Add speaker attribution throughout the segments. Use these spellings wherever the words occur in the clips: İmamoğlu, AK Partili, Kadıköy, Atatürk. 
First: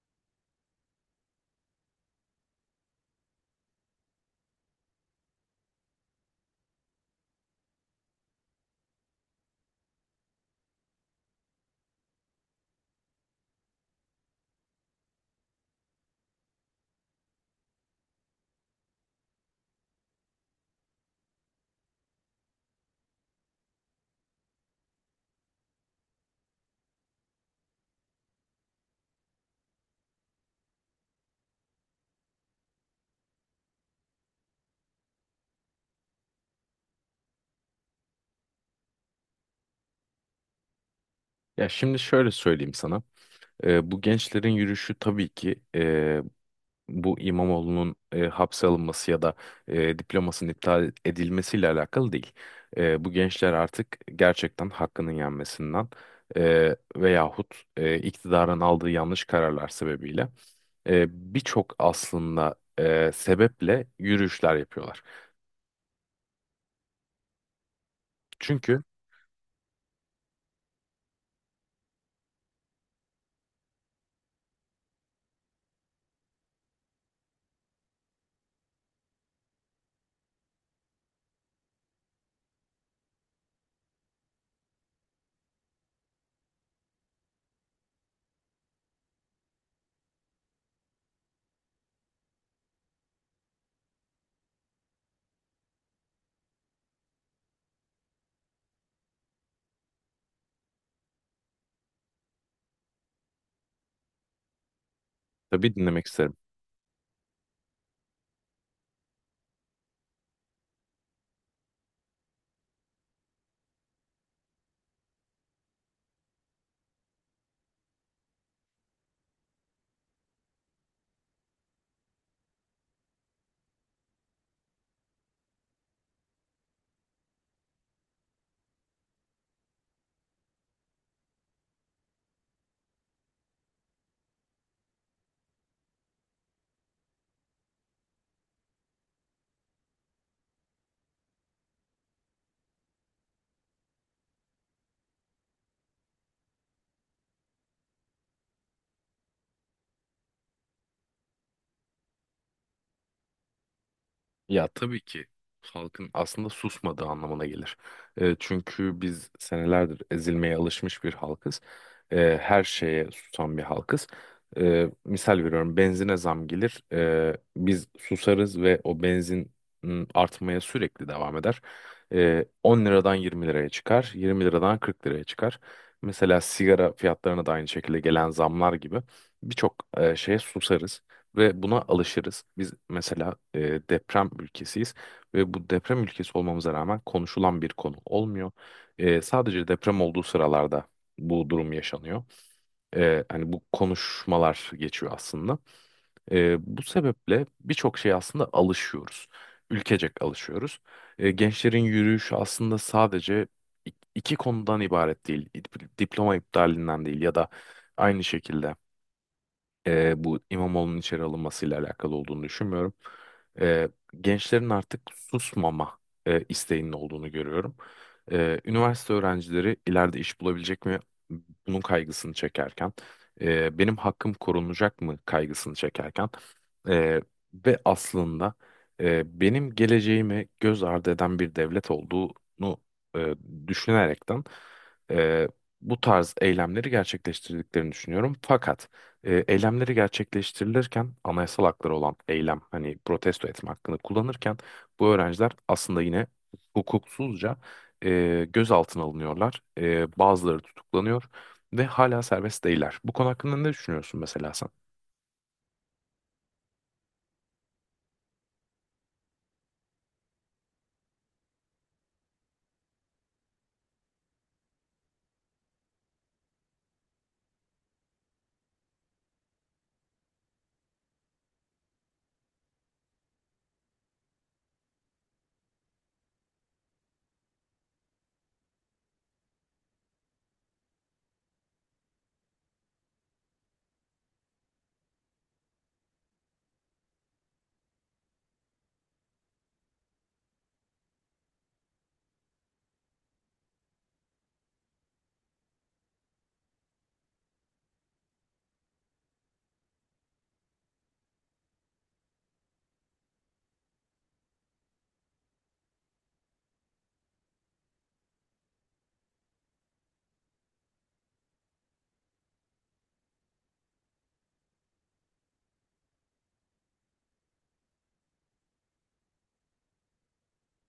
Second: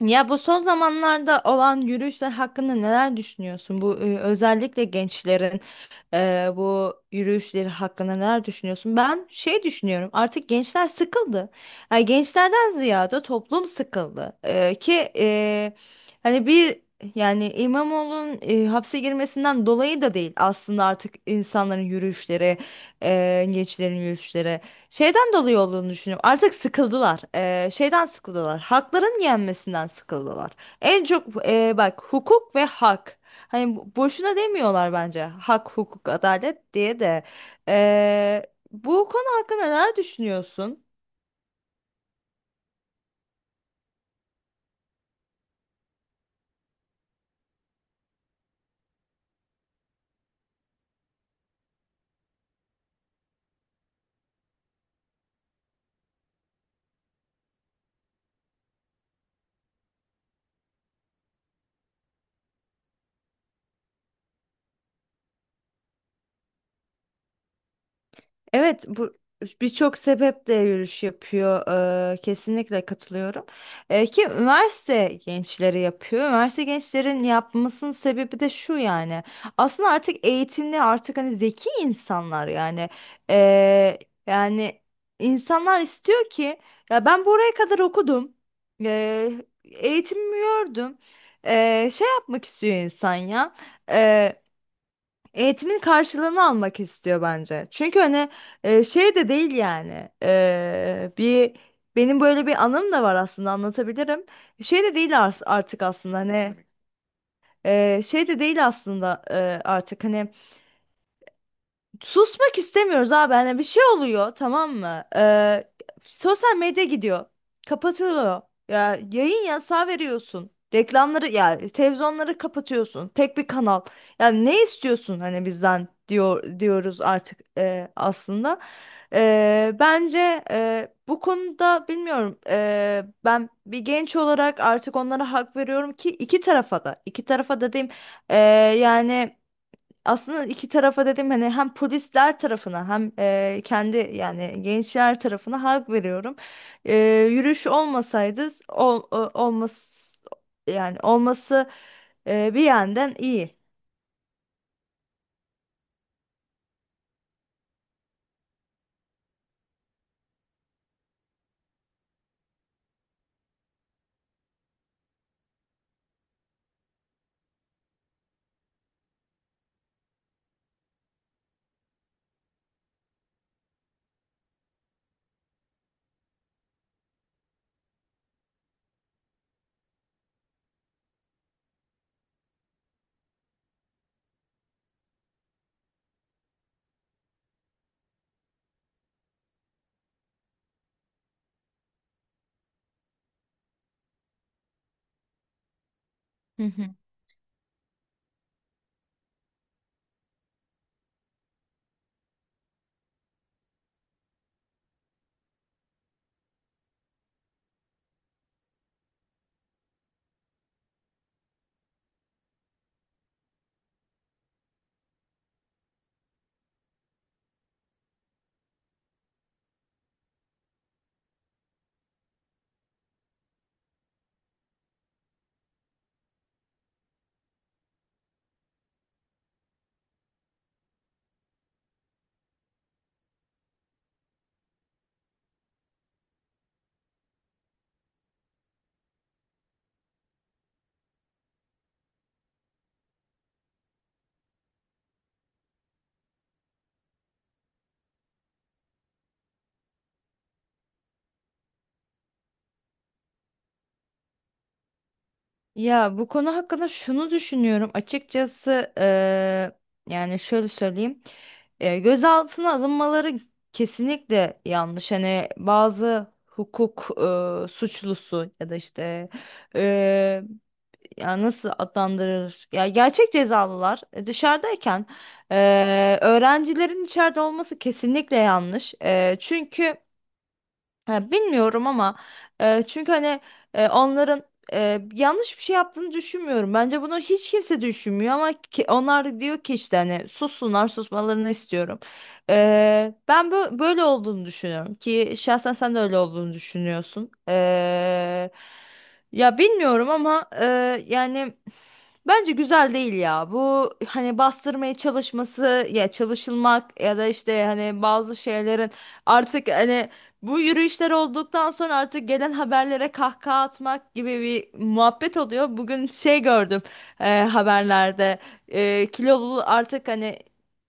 Speaker 1: Ya bu son zamanlarda olan yürüyüşler hakkında neler düşünüyorsun? Bu özellikle gençlerin bu yürüyüşleri hakkında neler düşünüyorsun? Ben şey düşünüyorum. Artık gençler sıkıldı. Yani gençlerden ziyade toplum sıkıldı. Ki hani bir yani İmamoğlu'nun hapse girmesinden dolayı da değil aslında artık insanların yürüyüşleri, gençlerin yürüyüşleri. Şeyden dolayı olduğunu düşünüyorum. Artık sıkıldılar. Şeyden sıkıldılar. Hakların yenmesinden sıkıldılar. En çok bak hukuk ve hak. Hani boşuna demiyorlar bence hak, hukuk, adalet diye de. Ee, bu konu hakkında neler düşünüyorsun?
Speaker 2: Ya şimdi şöyle söyleyeyim sana. Bu gençlerin yürüyüşü tabii ki bu İmamoğlu'nun hapse alınması ya da diplomasının iptal edilmesiyle alakalı değil. Bu gençler artık gerçekten hakkının yenmesinden veyahut iktidarın aldığı yanlış kararlar sebebiyle birçok aslında sebeple yürüyüşler yapıyorlar. Çünkü.
Speaker 1: Evet, bu birçok sebeple yürüyüş yapıyor. Kesinlikle katılıyorum. Ki üniversite gençleri yapıyor. Üniversite gençlerin yapmasının sebebi de şu yani. Aslında artık eğitimli, artık hani zeki insanlar yani. Eee, yani insanlar istiyor ki ya ben buraya kadar okudum. Eee eğitimimi gördüm. Şey yapmak istiyor insan ya. Eğitimin karşılığını almak istiyor bence. Çünkü hani şey de değil yani. Bir benim böyle bir anım da var aslında anlatabilirim. Şey de değil
Speaker 2: Tabii,
Speaker 1: artık
Speaker 2: dinlemek
Speaker 1: aslında
Speaker 2: isterim.
Speaker 1: hani şey de değil aslında artık hani susmak istemiyoruz abi. Hani bir şey oluyor tamam mı? Sosyal medya gidiyor. Kapatılıyor. Ya yayın yasağı veriyorsun. Reklamları ya televizyonları kapatıyorsun. Tek bir kanal. Ya ne istiyorsun hani bizden diyor diyoruz artık aslında. Bence bu konuda bilmiyorum. Ben bir genç olarak artık onlara hak veriyorum ki iki tarafa da. İki tarafa da diyeyim. Ee, yani aslında iki tarafa dedim hani hem polisler tarafına hem kendi yani gençler tarafına hak veriyorum. E, yürüyüş olmasaydı olmaz yani olması bir yandan iyi.
Speaker 2: Ya tabii ki halkın aslında susmadığı anlamına gelir. Çünkü biz senelerdir ezilmeye alışmış bir halkız. Her şeye susan bir halkız. Misal veriyorum, benzine zam gelir. Biz susarız ve o benzin artmaya sürekli devam eder. 10 liradan 20 liraya çıkar. 20 liradan 40 liraya çıkar. Mesela sigara fiyatlarına da aynı şekilde gelen zamlar gibi birçok şeye susarız. Ve buna alışırız. Biz mesela deprem ülkesiyiz ve bu deprem ülkesi olmamıza rağmen konuşulan bir konu olmuyor. Sadece deprem olduğu sıralarda bu durum yaşanıyor. Hani bu konuşmalar geçiyor aslında.
Speaker 1: Hı
Speaker 2: Bu
Speaker 1: hı.
Speaker 2: sebeple birçok şeye aslında alışıyoruz. Ülkecek alışıyoruz. Gençlerin yürüyüşü aslında sadece iki konudan ibaret değil. Diploma iptalinden değil ya da aynı şekilde bu İmamoğlu'nun içeri alınmasıyla alakalı olduğunu düşünmüyorum. E, Gençlerin artık susmama isteğinin olduğunu görüyorum. Üniversite öğrencileri ileride iş bulabilecek mi? Bunun kaygısını çekerken, benim hakkım korunacak mı kaygısını çekerken e, ve aslında benim geleceğimi göz ardı eden bir devlet olduğunu e, düşünerekten e, bu tarz eylemleri gerçekleştirdiklerini düşünüyorum. Fakat eylemleri gerçekleştirilirken anayasal hakları olan eylem, hani protesto etme hakkını kullanırken bu öğrenciler aslında yine hukuksuzca gözaltına alınıyorlar. Bazıları tutuklanıyor ve hala serbest değiller. Bu konu hakkında ne düşünüyorsun mesela sen?
Speaker 1: Ya bu konu hakkında şunu düşünüyorum açıkçası, yani şöyle söyleyeyim. Gözaltına alınmaları kesinlikle yanlış, hani bazı hukuk suçlusu ya da işte e, ya nasıl adlandırır? Ya gerçek cezalılar dışarıdayken öğrencilerin içeride olması kesinlikle yanlış. Çünkü ya bilmiyorum ama çünkü hani onların yanlış bir şey yaptığını düşünmüyorum. Bence bunu hiç kimse düşünmüyor ama onlar diyor ki işte hani sussunlar, susmalarını istiyorum. Ben böyle olduğunu düşünüyorum ki şahsen sen de öyle olduğunu düşünüyorsun. Ya bilmiyorum ama yani bence güzel değil ya. Bu hani bastırmaya çalışması ya çalışılmak ya da işte hani bazı şeylerin artık hani bu yürüyüşler olduktan sonra artık gelen haberlere kahkaha atmak gibi bir muhabbet oluyor. Bugün şey gördüm haberlerde kilolu artık hani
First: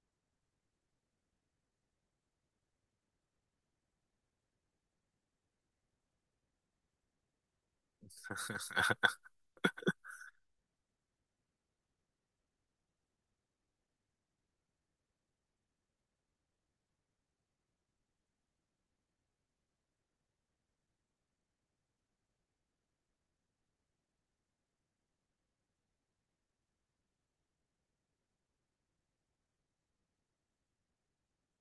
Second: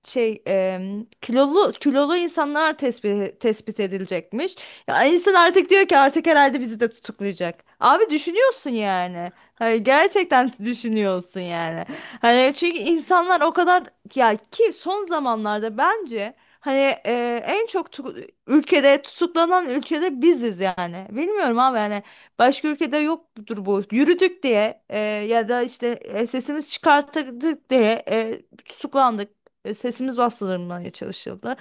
Speaker 1: şey kilolu kilolu insanlar tespit edilecekmiş. Ya insan artık diyor ki artık herhalde bizi de tutuklayacak. Abi düşünüyorsun yani. Hani gerçekten düşünüyorsun yani. Hani çünkü insanlar o kadar ya ki son zamanlarda bence hani en çok ülkede tutuklanan ülkede biziz yani. Bilmiyorum abi yani, başka ülkede yoktur bu. Yürüdük diye ya da işte sesimiz çıkarttık diye tutuklandık. Sesimiz bastırılmaya çalışıldı.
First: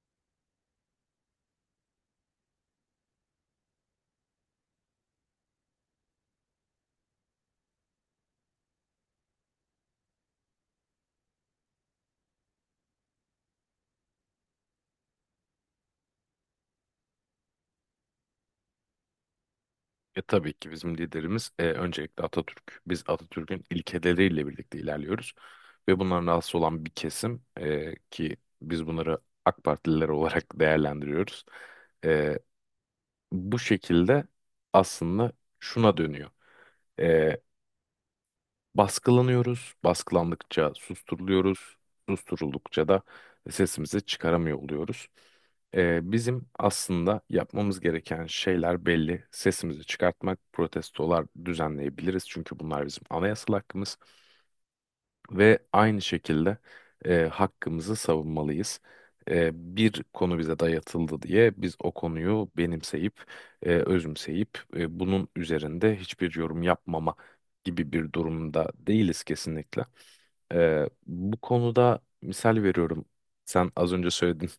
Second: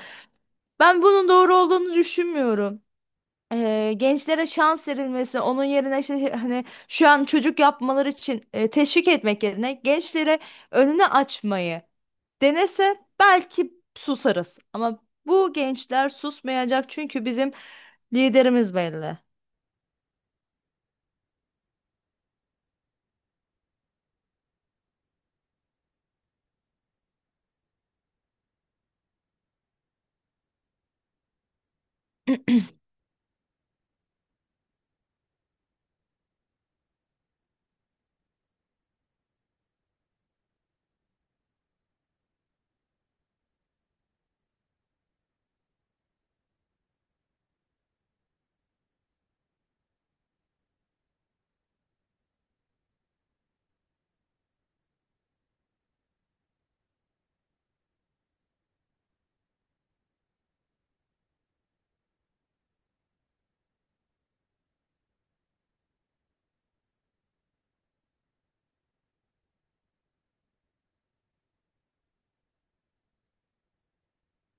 Speaker 1: Ben bunun doğru olduğunu düşünmüyorum. Gençlere şans verilmesi, onun yerine işte hani şu an çocuk yapmaları için teşvik etmek yerine gençlere önünü açmayı denese belki susarız. Ama bu gençler susmayacak çünkü bizim liderimiz belli.
Speaker 2: Tabii ki bizim liderimiz öncelikle Atatürk. Biz Atatürk'ün ilkeleriyle birlikte ilerliyoruz ve bundan rahatsız olan bir kesim ki biz bunları AK Partililer olarak değerlendiriyoruz. E, Bu şekilde aslında şuna dönüyor. Ee, Baskılanıyoruz, baskılandıkça susturuluyoruz, susturuldukça da sesimizi çıkaramıyor oluyoruz. Bizim aslında yapmamız gereken şeyler belli. Sesimizi çıkartmak, protestolar düzenleyebiliriz, çünkü bunlar bizim anayasal hakkımız ve aynı şekilde hakkımızı savunmalıyız. E, Bir konu bize dayatıldı diye biz o konuyu benimseyip, özümseyip, bunun üzerinde hiçbir yorum yapmama gibi bir durumda değiliz kesinlikle. Bu konuda misal veriyorum. Sen az önce söyledin,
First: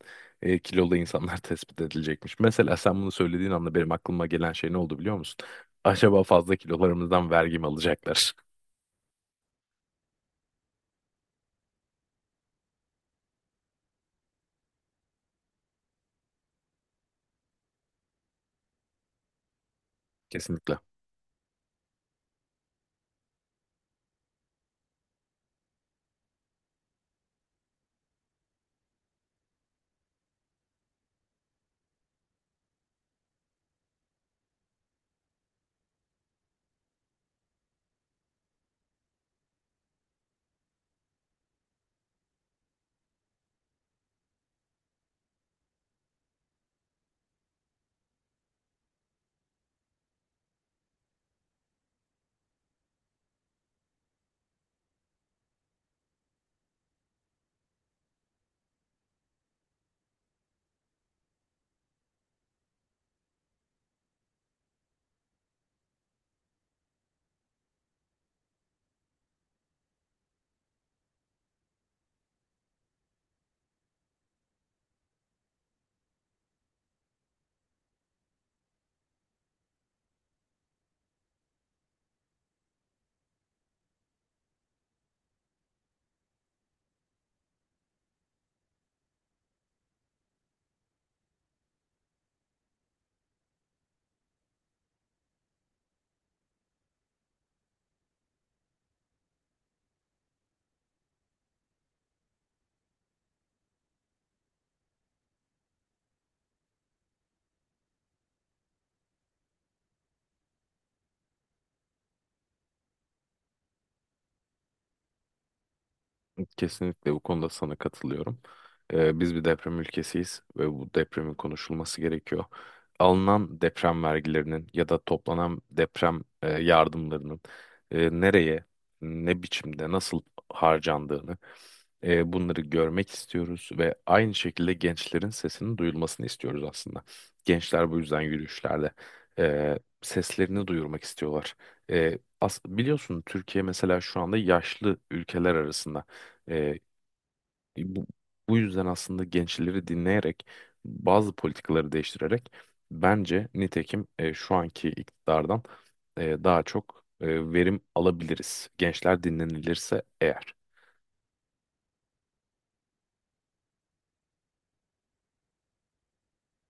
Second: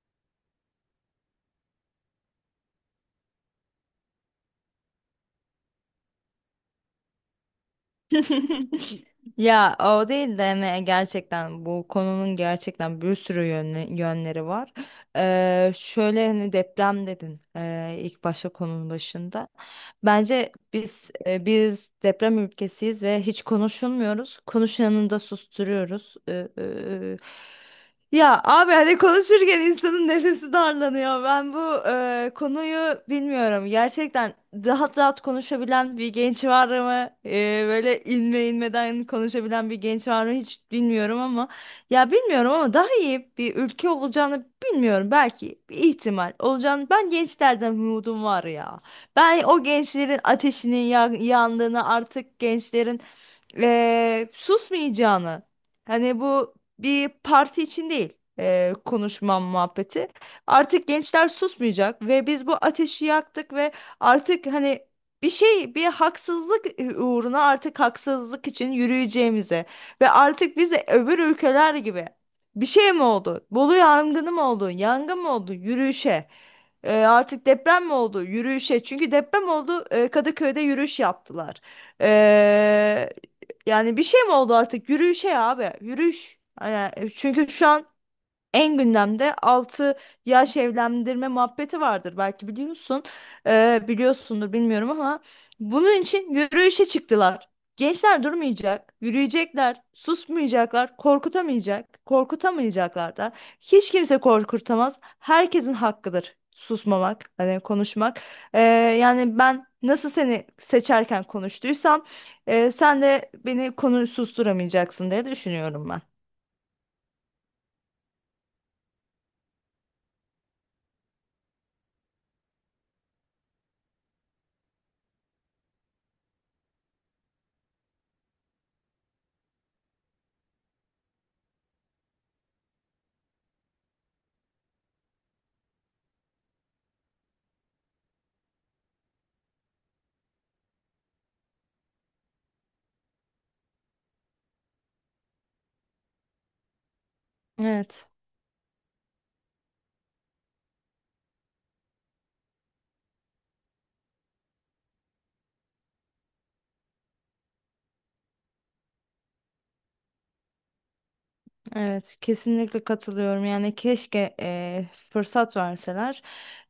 Speaker 2: kilolu insanlar tespit edilecekmiş. Mesela sen bunu söylediğin anda benim aklıma gelen şey ne oldu biliyor musun? Acaba fazla kilolarımızdan vergi mi alacaklar?
Speaker 1: Ya o değil de hani gerçekten bu konunun gerçekten bir sürü yönleri var. Şöyle hani deprem dedin ilk başta konunun başında. Bence
Speaker 2: Kesinlikle.
Speaker 1: biz biz deprem ülkesiyiz ve hiç konuşulmuyoruz. Konuşanını da susturuyoruz. Ya abi hani konuşurken insanın nefesi darlanıyor. Ben bu konuyu bilmiyorum. Gerçekten rahat rahat konuşabilen bir genç var mı? Böyle inme inmeden konuşabilen bir genç var mı? Hiç bilmiyorum ama ya bilmiyorum ama daha iyi bir ülke olacağını bilmiyorum. Belki bir ihtimal olacağını. Ben gençlerden umudum var ya. Ben o gençlerin ateşinin yandığını, artık gençlerin susmayacağını. Hani bu bir parti için değil konuşmam muhabbeti. Artık gençler susmayacak ve biz bu ateşi yaktık ve artık hani bir şey, bir haksızlık uğruna, artık haksızlık için yürüyeceğimize ve artık biz de öbür ülkeler gibi bir şey mi oldu? Bolu yangını mı oldu? Yangın mı oldu? Yürüyüşe. Artık deprem mi oldu? Yürüyüşe. Çünkü deprem oldu. Kadıköy'de yürüyüş yaptılar. E, yani bir şey mi oldu artık? Yürüyüşe ya abi. Yürüyüş. Yani çünkü şu an en gündemde 6 yaş evlendirme muhabbeti vardır, belki biliyorsun. Biliyorsundur bilmiyorum ama bunun için yürüyüşe çıktılar. Gençler durmayacak, yürüyecekler, susmayacaklar, korkutamayacak, korkutamayacaklar da. Hiç kimse korkutamaz. Herkesin hakkıdır susmamak, hani konuşmak. Ee, yani ben nasıl seni seçerken konuştuysam, sen de beni konu susturamayacaksın diye düşünüyorum ben.
Speaker 2: Kesinlikle bu konuda sana katılıyorum. Biz bir deprem ülkesiyiz ve bu depremin konuşulması gerekiyor. Alınan deprem vergilerinin ya da toplanan deprem yardımlarının nereye, ne biçimde, nasıl harcandığını, bunları görmek istiyoruz ve aynı şekilde gençlerin sesinin duyulmasını istiyoruz aslında. Gençler bu yüzden yürüyüşlerde seslerini duyurmak istiyorlar. Biliyorsun, Türkiye mesela şu anda yaşlı ülkeler arasında. Ee, bu,
Speaker 1: Evet.
Speaker 2: bu yüzden aslında gençleri dinleyerek, bazı politikaları değiştirerek, bence nitekim şu anki iktidardan daha çok verim alabiliriz. Gençler dinlenilirse eğer.
Speaker 1: Evet, kesinlikle katılıyorum. Yani keşke fırsat verseler,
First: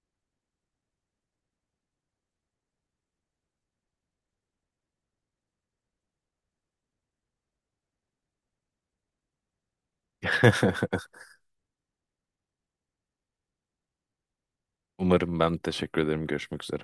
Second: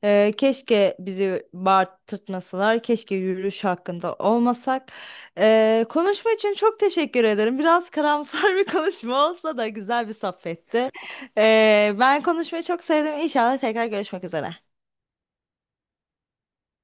Speaker 1: keşke bizi bağırtmasalar, keşke yürüyüş hakkında olmasak. Konuşma için çok teşekkür ederim. Biraz karamsar bir konuşma olsa da güzel bir sohbetti. Ben konuşmayı çok sevdim. İnşallah tekrar görüşmek üzere.
Speaker 2: Umarım. Ben teşekkür ederim. Görüşmek üzere.